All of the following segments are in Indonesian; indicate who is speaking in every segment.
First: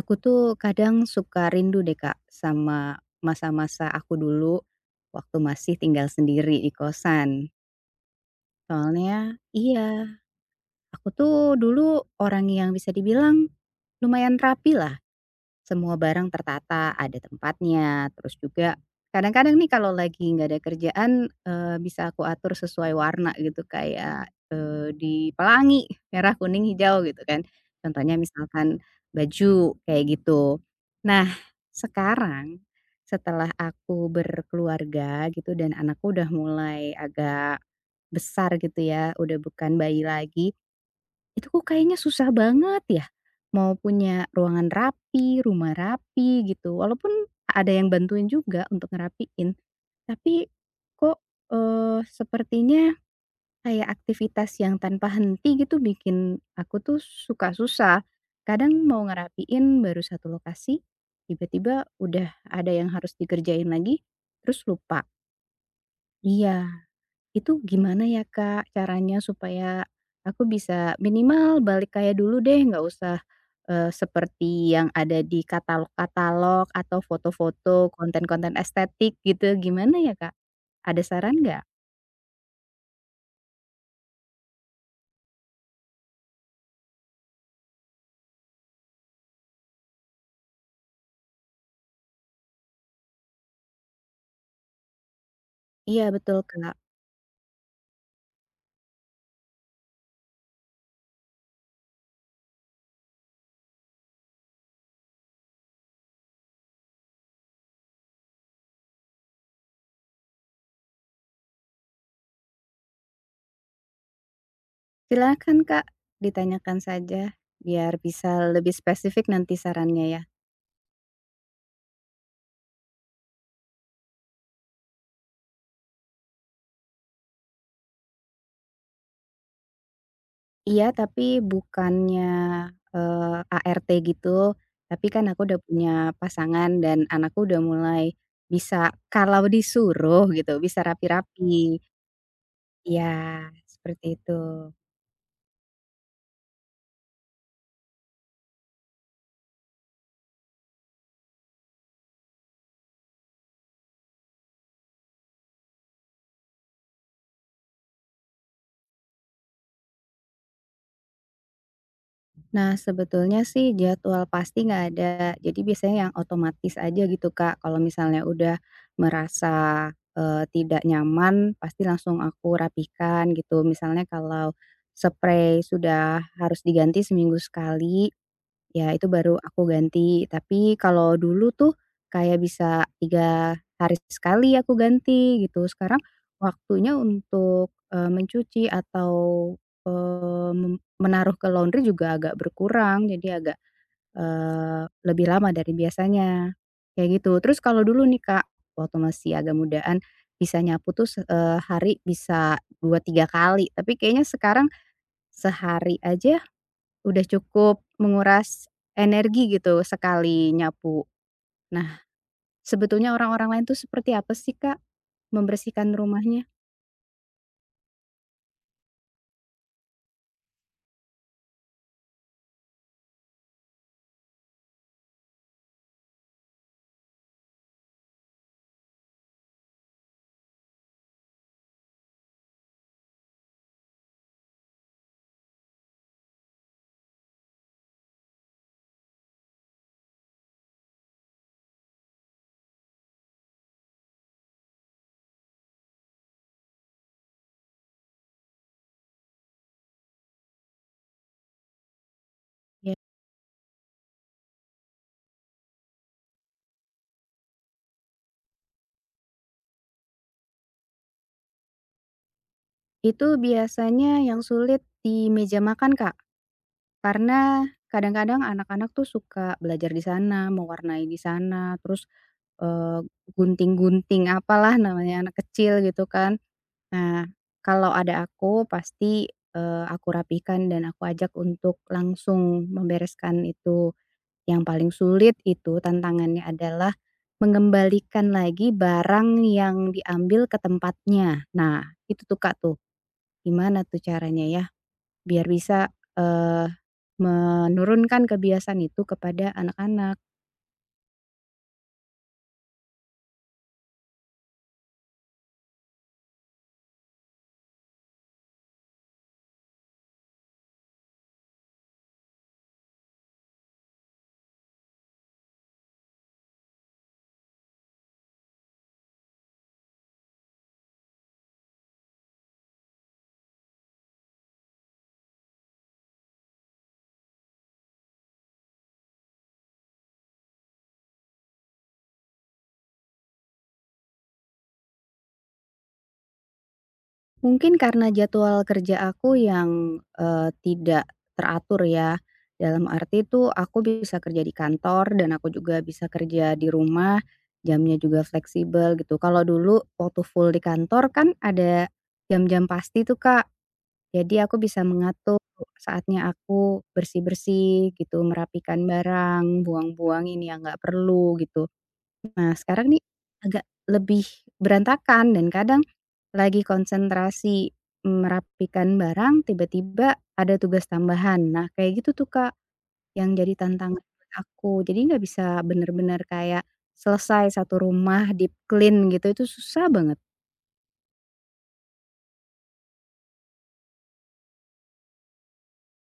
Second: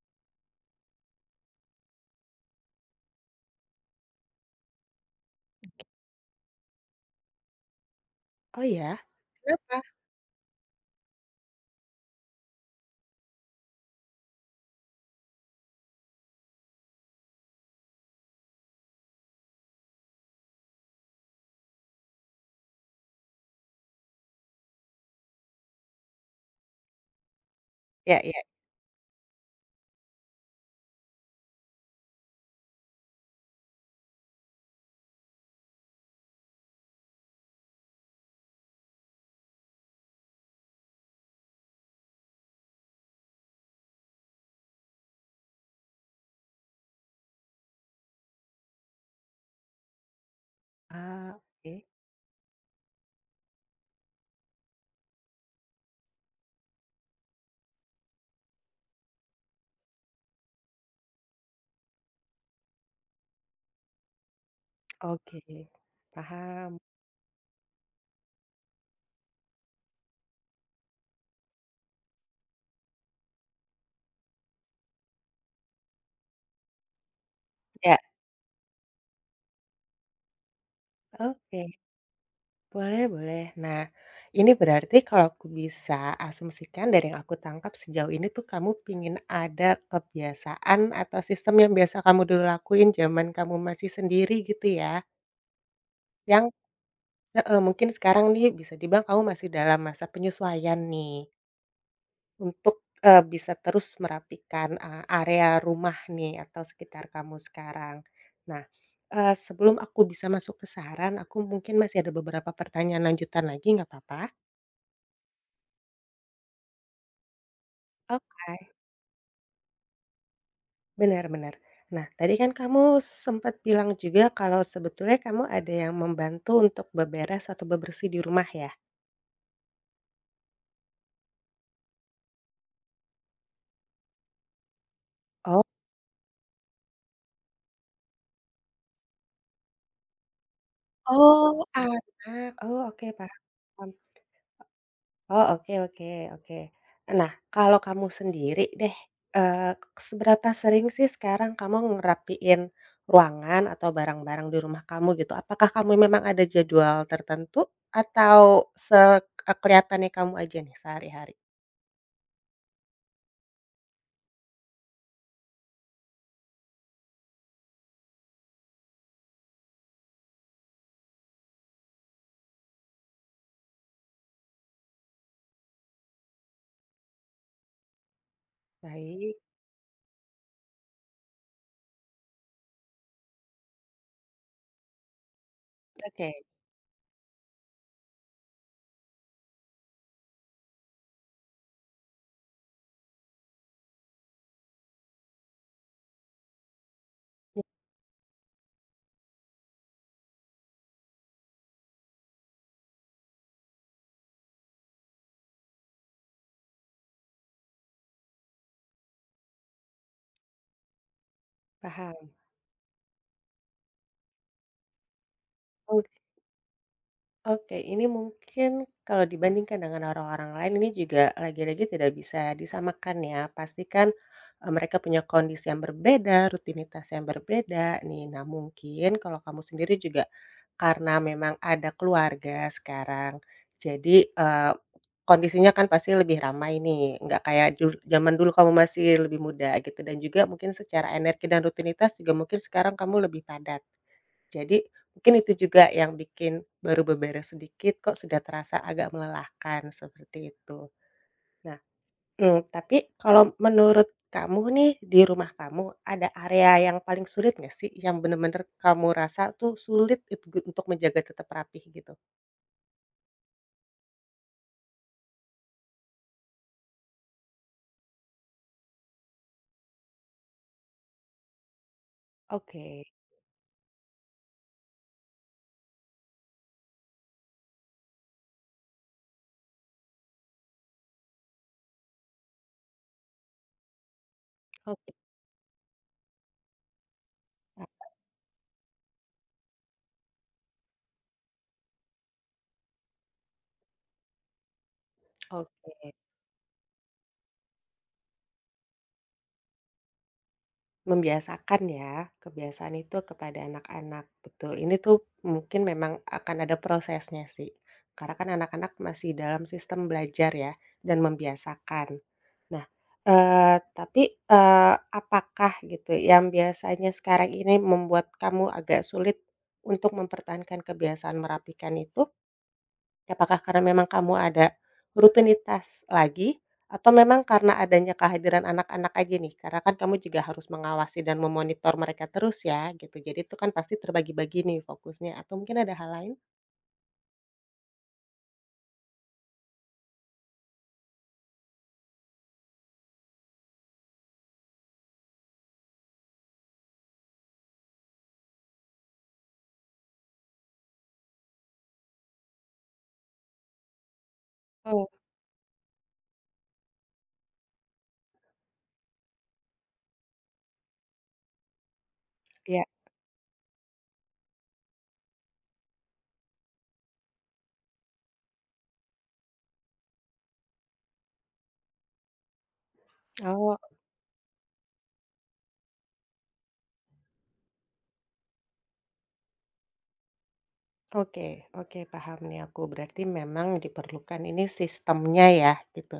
Speaker 1: Aku tuh kadang suka rindu deh Kak sama masa-masa aku dulu waktu masih tinggal sendiri di kosan.
Speaker 2: Oh ya?
Speaker 1: Soalnya
Speaker 2: Kenapa?
Speaker 1: iya, aku tuh dulu orang yang bisa dibilang lumayan rapi lah semua barang tertata, ada tempatnya, terus juga kadang-kadang nih kalau lagi nggak ada kerjaan, bisa aku atur sesuai warna gitu kayak, di pelangi, merah, kuning, hijau gitu kan. Contohnya
Speaker 2: Ya ya.
Speaker 1: misalkan baju, kayak gitu. Nah, sekarang setelah aku berkeluarga gitu dan anakku udah mulai agak besar gitu ya, udah bukan bayi lagi. Itu kok kayaknya susah banget ya, mau punya ruangan rapi, rumah rapi gitu, walaupun ada yang bantuin juga untuk ngerapiin, tapi kok,
Speaker 2: Ah, oke.
Speaker 1: sepertinya kayak aktivitas yang tanpa henti gitu bikin aku tuh suka susah. Kadang mau ngerapiin baru satu lokasi, tiba-tiba udah ada yang harus dikerjain lagi, terus lupa.
Speaker 2: Oke,
Speaker 1: Iya.
Speaker 2: paham.
Speaker 1: Itu gimana ya, Kak, caranya supaya aku bisa minimal balik kayak dulu deh, nggak usah, seperti yang ada di katalog-katalog atau foto-foto
Speaker 2: Ya,
Speaker 1: konten-konten estetik gitu, gimana ya, Kak? Ada saran
Speaker 2: oke.
Speaker 1: nggak?
Speaker 2: Boleh boleh. Nah, ini berarti kalau aku bisa asumsikan dari yang aku tangkap sejauh ini tuh kamu pingin ada kebiasaan atau sistem yang biasa kamu dulu lakuin zaman kamu masih sendiri gitu ya,
Speaker 1: Iya betul,
Speaker 2: yang
Speaker 1: Kak.
Speaker 2: heeh, mungkin sekarang nih bisa dibilang kamu masih dalam masa penyesuaian nih. Untuk, bisa terus merapikan, area rumah nih atau sekitar kamu sekarang. Nah, sebelum aku bisa masuk ke saran, aku mungkin masih ada beberapa pertanyaan lanjutan lagi nggak apa-apa?
Speaker 1: Silakan, Kak, ditanyakan saja biar bisa
Speaker 2: Oke.
Speaker 1: lebih spesifik nanti sarannya ya.
Speaker 2: Benar-benar. Nah, tadi kan kamu sempat bilang juga kalau sebetulnya kamu ada yang membantu untuk beberes atau bebersih di rumah ya?
Speaker 1: Iya, tapi bukannya, ART gitu, tapi kan aku udah
Speaker 2: Oh.
Speaker 1: punya pasangan dan anakku udah mulai bisa kalau disuruh gitu, bisa
Speaker 2: Oh,
Speaker 1: rapi-rapi.
Speaker 2: anak. Oh,
Speaker 1: Iya,
Speaker 2: oke paham.
Speaker 1: seperti itu.
Speaker 2: Oh, oke oke oke. Nah, kalau kamu sendiri deh, eee, seberapa sering sih sekarang kamu ngerapiin ruangan atau barang-barang di rumah kamu gitu? Apakah kamu memang ada jadwal tertentu atau se kelihatannya kamu aja nih sehari-hari?
Speaker 1: Nah, sebetulnya sih jadwal pasti nggak ada, jadi biasanya yang otomatis aja gitu, Kak. Kalau misalnya udah merasa, tidak nyaman, pasti langsung aku rapikan gitu. Misalnya kalau spray sudah harus diganti seminggu sekali, ya itu
Speaker 2: Baik.
Speaker 1: baru aku ganti, tapi kalau dulu tuh kayak bisa 3 hari sekali aku ganti gitu, sekarang
Speaker 2: Oke,
Speaker 1: waktunya untuk, mencuci atau, menaruh ke laundry juga agak berkurang, jadi agak, eee, lebih lama dari biasanya, kayak gitu. Terus kalau dulu nih Kak, waktu masih agak mudaan bisa nyapu tuh hari bisa 2 3 kali, tapi kayaknya sekarang sehari aja udah cukup menguras energi gitu sekali nyapu. Nah,
Speaker 2: paham.
Speaker 1: sebetulnya orang-orang lain tuh seperti apa sih, Kak, membersihkan rumahnya?
Speaker 2: Oke, ini mungkin kalau dibandingkan dengan orang-orang lain ini juga lagi-lagi tidak bisa disamakan ya. Pastikan kan, mereka punya kondisi yang berbeda, rutinitas yang berbeda nih. Nah, mungkin kalau kamu sendiri juga karena memang ada keluarga sekarang, jadi, kondisinya kan pasti lebih ramai nih, nggak kayak zaman dulu kamu masih lebih muda gitu dan juga mungkin secara energi dan rutinitas juga mungkin sekarang kamu lebih padat. Jadi mungkin itu juga yang bikin baru beberes sedikit kok sudah terasa agak melelahkan, seperti itu. Nah,
Speaker 1: Ya.
Speaker 2: tapi kalau menurut kamu nih di rumah kamu ada area yang paling sulit nggak sih yang bener-bener kamu rasa tuh sulit untuk menjaga tetap rapih gitu?
Speaker 1: Itu biasanya yang sulit di meja makan, Kak, karena kadang-kadang anak-anak tuh suka belajar di sana, mewarnai di sana, terus, eee,
Speaker 2: Oke,
Speaker 1: gunting-gunting apalah namanya anak kecil gitu kan. Nah, kalau ada aku pasti, aku rapikan dan aku ajak untuk langsung membereskan itu. Yang paling
Speaker 2: oke, oke.
Speaker 1: sulit itu tantangannya adalah mengembalikan lagi barang yang diambil ke tempatnya. Nah, itu tuh, Kak, tuh. Gimana tuh caranya ya biar bisa, eee, menurunkan kebiasaan itu kepada anak-anak?
Speaker 2: Membiasakan ya, kebiasaan itu kepada anak-anak, betul. Ini tuh mungkin memang akan ada prosesnya sih, karena kan anak-anak masih dalam sistem belajar ya, dan membiasakan. Nah, tapi, apakah gitu yang biasanya sekarang ini membuat kamu agak sulit untuk mempertahankan kebiasaan merapikan itu, apakah karena memang kamu ada rutinitas lagi atau memang karena adanya kehadiran anak-anak aja nih? Karena kan kamu juga harus mengawasi dan memonitor mereka terus ya gitu. Jadi itu kan pasti terbagi-bagi nih fokusnya atau mungkin ada hal lain?
Speaker 1: Mungkin karena jadwal kerja aku yang, tidak teratur ya, dalam arti itu aku bisa kerja di kantor dan aku juga bisa kerja di rumah, jamnya juga fleksibel gitu. Kalau dulu waktu full di kantor kan ada jam-jam pasti tuh, Kak, jadi aku bisa
Speaker 2: Oh,
Speaker 1: mengatur saatnya aku bersih-bersih gitu, merapikan barang, buang buang ini yang nggak perlu gitu. Nah,
Speaker 2: ya.
Speaker 1: sekarang nih agak lebih berantakan dan kadang lagi konsentrasi merapikan barang, tiba-tiba ada tugas tambahan. Nah, kayak gitu tuh, Kak, yang jadi
Speaker 2: Oh,
Speaker 1: tantangan buat aku. Jadi nggak bisa bener-bener kayak selesai satu rumah deep clean gitu, itu susah banget.
Speaker 2: oke oke paham nih aku. Berarti memang diperlukan ini sistemnya ya gitu.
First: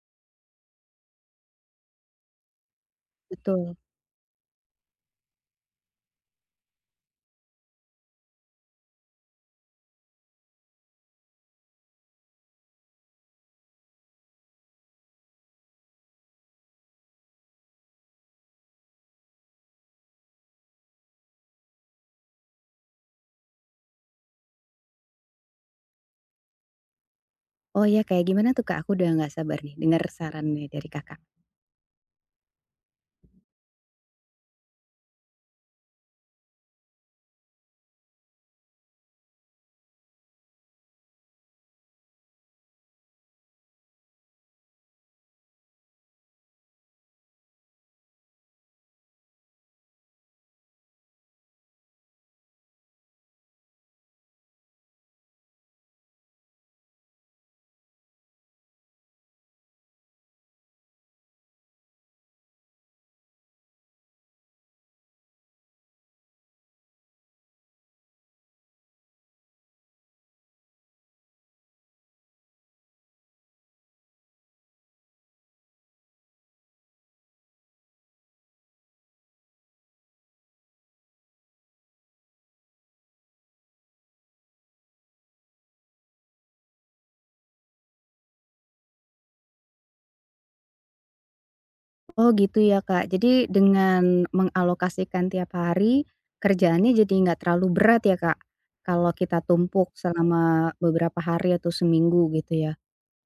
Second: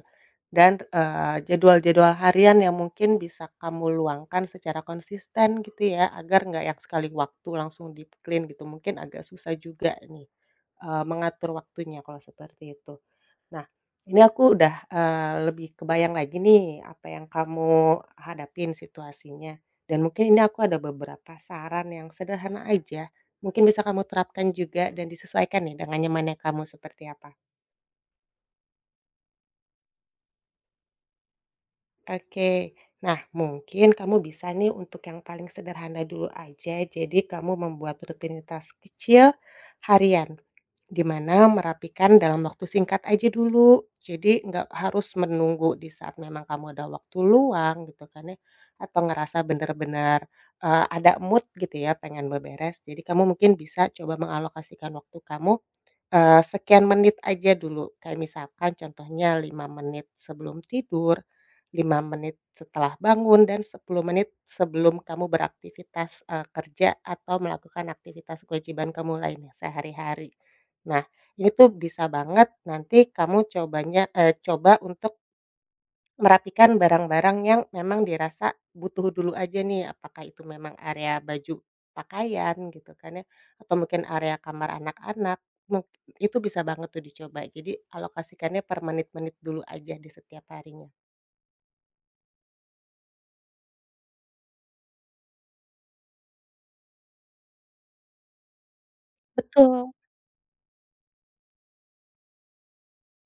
Speaker 2: Dan, jadwal-jadwal harian yang mungkin bisa
Speaker 1: Betul.
Speaker 2: kamu luangkan secara konsisten gitu ya, agar nggak yang sekali waktu langsung deep clean gitu, mungkin agak susah juga nih, mengatur waktunya kalau seperti itu. Nah, ini aku udah, lebih kebayang lagi nih apa yang kamu hadapin situasinya, dan mungkin ini aku ada beberapa saran yang sederhana aja, mungkin bisa kamu terapkan juga dan disesuaikan nih dengan nyamannya kamu seperti apa.
Speaker 1: Oh, ya kayak gimana tuh, Kak? Aku udah nggak sabar nih denger sarannya dari Kakak.
Speaker 2: Oke. Nah, mungkin kamu bisa nih untuk yang paling sederhana dulu aja. Jadi kamu membuat rutinitas kecil harian, di mana merapikan dalam waktu singkat aja dulu. Jadi nggak harus menunggu di saat memang kamu ada waktu luang gitu kan ya, atau ngerasa benar-benar eh, ada mood gitu ya pengen beberes. Jadi kamu mungkin bisa coba mengalokasikan waktu kamu sekian menit aja dulu, kayak misalkan contohnya 5 menit sebelum tidur, 5 menit setelah bangun, dan 10 menit sebelum kamu beraktivitas, kerja atau melakukan aktivitas kewajiban kamu lainnya sehari-hari. Nah, ini tuh bisa banget nanti kamu cobanya coba untuk merapikan barang-barang yang memang dirasa butuh dulu aja nih, apakah itu memang area baju pakaian gitu kan ya, atau mungkin area kamar anak-anak, itu bisa banget tuh dicoba. Jadi alokasikannya per menit-menit dulu aja di setiap harinya.
Speaker 1: Oh gitu ya Kak. Jadi dengan mengalokasikan tiap hari, kerjaannya jadi nggak terlalu berat ya Kak, kalau kita
Speaker 2: Betul.
Speaker 1: tumpuk selama beberapa hari atau seminggu gitu ya.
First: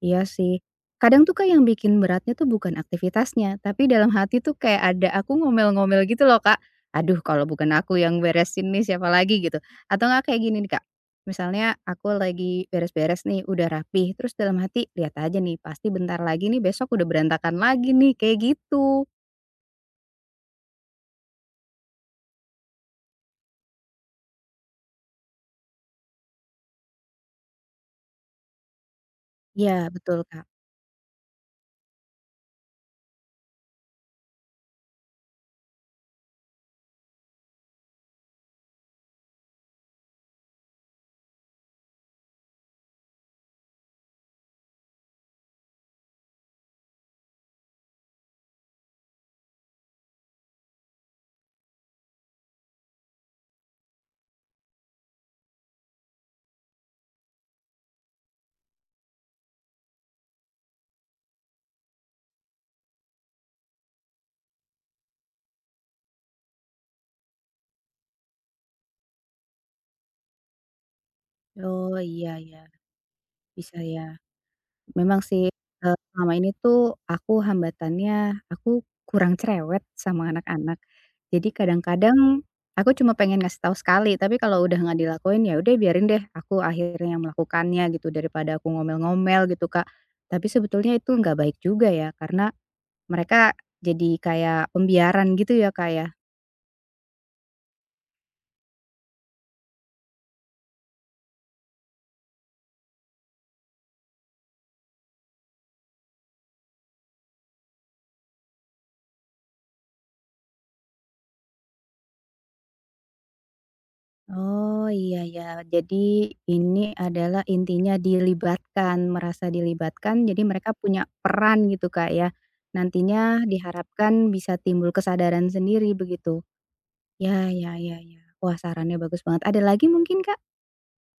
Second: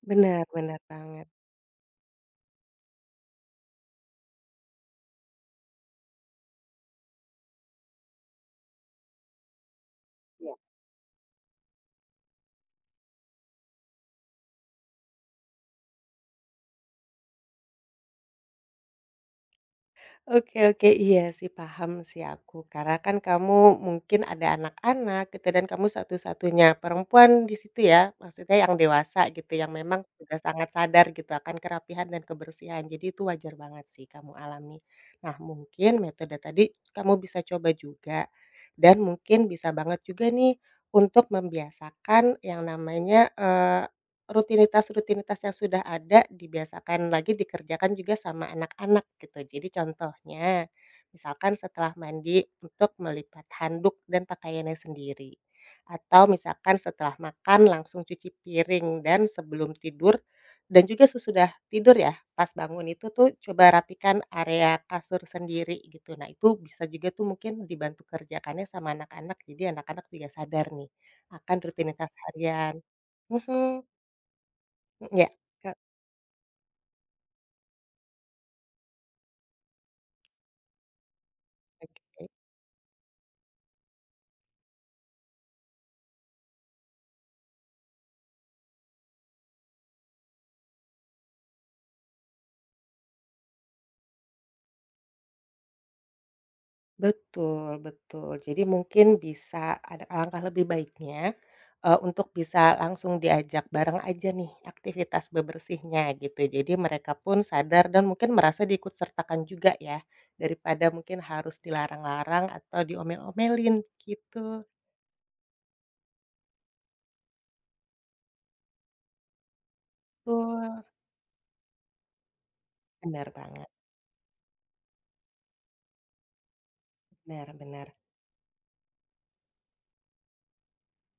Speaker 1: Iya sih.
Speaker 2: Benar-benar banget.
Speaker 1: Kadang tuh Kak yang bikin beratnya tuh bukan aktivitasnya, tapi dalam hati tuh kayak ada aku ngomel-ngomel gitu loh Kak, "Aduh kalau bukan aku yang beresin nih siapa lagi?" gitu. Atau nggak kayak gini nih Kak, misalnya aku lagi beres-beres nih udah rapi, terus dalam hati, "Lihat aja nih pasti bentar lagi nih besok udah berantakan lagi nih," kayak gitu.
Speaker 2: Oke oke, iya sih paham sih aku, karena kan kamu mungkin ada anak-anak gitu dan kamu satu-satunya perempuan di situ ya, maksudnya yang dewasa gitu, yang
Speaker 1: Iya,
Speaker 2: memang
Speaker 1: betul,
Speaker 2: sudah
Speaker 1: Kak.
Speaker 2: sangat sadar gitu akan kerapihan dan kebersihan, jadi itu wajar banget sih kamu alami. Nah mungkin metode tadi kamu bisa coba juga, dan mungkin bisa banget juga nih untuk membiasakan yang namanya, rutinitas-rutinitas yang sudah ada dibiasakan lagi dikerjakan juga sama anak-anak gitu. Jadi contohnya, misalkan setelah mandi untuk melipat handuk dan pakaiannya sendiri. Atau misalkan setelah makan langsung cuci piring dan sebelum tidur dan juga sesudah tidur ya, pas bangun itu tuh coba rapikan area kasur sendiri gitu. Nah, itu bisa juga tuh mungkin dibantu kerjakannya sama anak-anak. Jadi anak-anak juga sadar nih akan
Speaker 1: Oh,
Speaker 2: rutinitas
Speaker 1: iya, iya,
Speaker 2: harian.
Speaker 1: bisa
Speaker 2: Mhm.
Speaker 1: ya. Memang
Speaker 2: Ya,
Speaker 1: sih,
Speaker 2: Kak,
Speaker 1: selama ini tuh aku hambatannya, aku kurang cerewet sama anak-anak. Jadi
Speaker 2: oke.
Speaker 1: kadang-kadang aku cuma pengen ngasih tahu sekali, tapi kalau udah nggak dilakuin, ya udah biarin deh aku akhirnya yang melakukannya gitu, daripada aku ngomel-ngomel gitu, Kak. Tapi sebetulnya itu nggak baik juga ya, karena mereka jadi kayak pembiaran gitu ya, Kak, ya.
Speaker 2: Betul betul. Jadi mungkin bisa ada alangkah lebih baiknya, untuk bisa langsung diajak bareng aja nih aktivitas bebersihnya gitu. Jadi mereka pun sadar dan mungkin merasa diikut sertakan juga ya, daripada mungkin harus dilarang-larang atau diomel-omelin gitu.
Speaker 1: Oh, iya ya. Jadi ini adalah intinya dilibatkan, merasa dilibatkan, jadi mereka
Speaker 2: Betul,
Speaker 1: punya peran gitu, Kak, ya.
Speaker 2: benar
Speaker 1: Nantinya
Speaker 2: banget,
Speaker 1: diharapkan bisa timbul kesadaran sendiri begitu. Ya,
Speaker 2: benar
Speaker 1: ya,
Speaker 2: benar.
Speaker 1: ya, ya. Wah, sarannya bagus banget. Ada lagi mungkin, Kak?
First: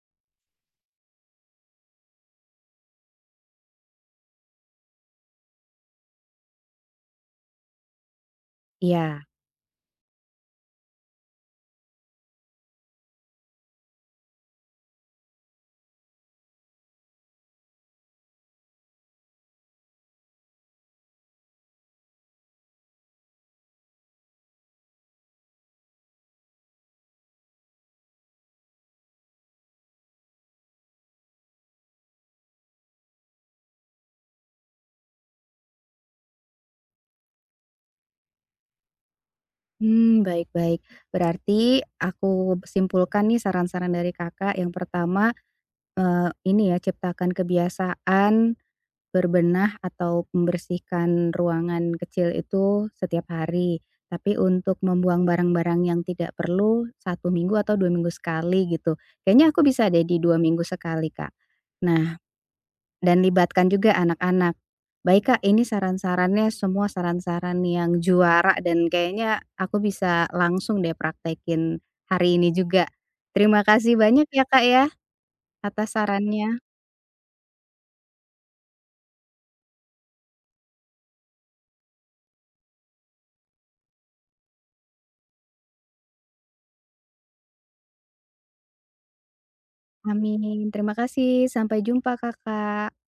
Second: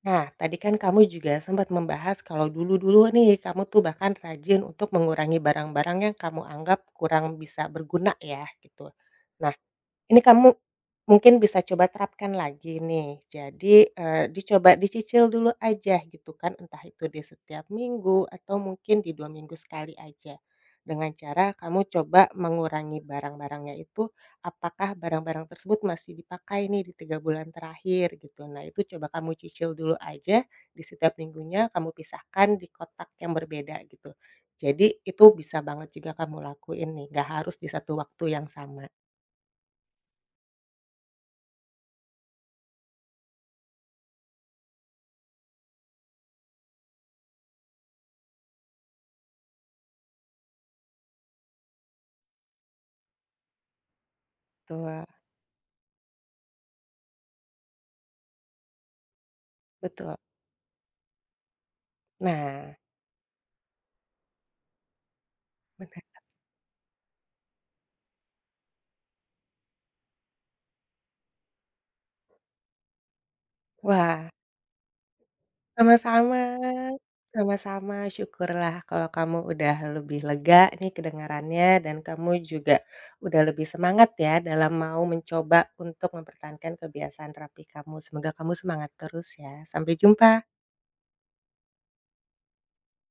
Speaker 2: Nah, tadi kan kamu juga sempat membahas kalau dulu-dulu nih kamu tuh bahkan rajin untuk mengurangi barang-barang yang kamu anggap kurang bisa berguna ya, gitu.
Speaker 1: Iya.
Speaker 2: Nah, ini kamu mungkin bisa coba terapkan lagi nih. Jadi, dicoba dicicil dulu aja gitu kan, entah itu di setiap minggu atau mungkin di 2 minggu sekali aja. Dengan cara kamu coba mengurangi barang-barangnya itu, apakah barang-barang tersebut masih dipakai nih di 3 bulan terakhir gitu. Nah, itu coba kamu cicil dulu aja di setiap minggunya kamu pisahkan di kotak yang berbeda gitu. Jadi itu bisa banget juga kamu lakuin nih, gak harus di satu waktu yang sama,
Speaker 1: Hmm, baik, baik. Berarti aku simpulkan nih saran-saran dari Kakak, yang pertama, ini ya, ciptakan kebiasaan berbenah atau membersihkan ruangan kecil itu setiap hari, tapi untuk
Speaker 2: betul.
Speaker 1: membuang barang-barang yang tidak perlu 1 minggu atau 2 minggu sekali gitu. Kayaknya aku bisa deh
Speaker 2: Betul.
Speaker 1: di 2 minggu sekali, Kak. Nah,
Speaker 2: Nah,
Speaker 1: dan libatkan juga anak-anak. Baik, Kak, ini
Speaker 2: menarik.
Speaker 1: saran-sarannya semua saran-saran yang juara dan kayaknya aku bisa langsung deh praktekin hari ini juga. Terima kasih banyak
Speaker 2: Wah,
Speaker 1: ya, Kak, ya atas
Speaker 2: sama-sama
Speaker 1: sarannya.
Speaker 2: sama-sama, syukurlah kalau kamu udah lebih lega nih kedengarannya dan kamu juga udah lebih semangat ya dalam mau mencoba untuk mempertahankan kebiasaan terapi kamu. Semoga kamu semangat terus ya. Sampai jumpa.
Speaker 1: Amin. Terima kasih, sampai jumpa, Kakak.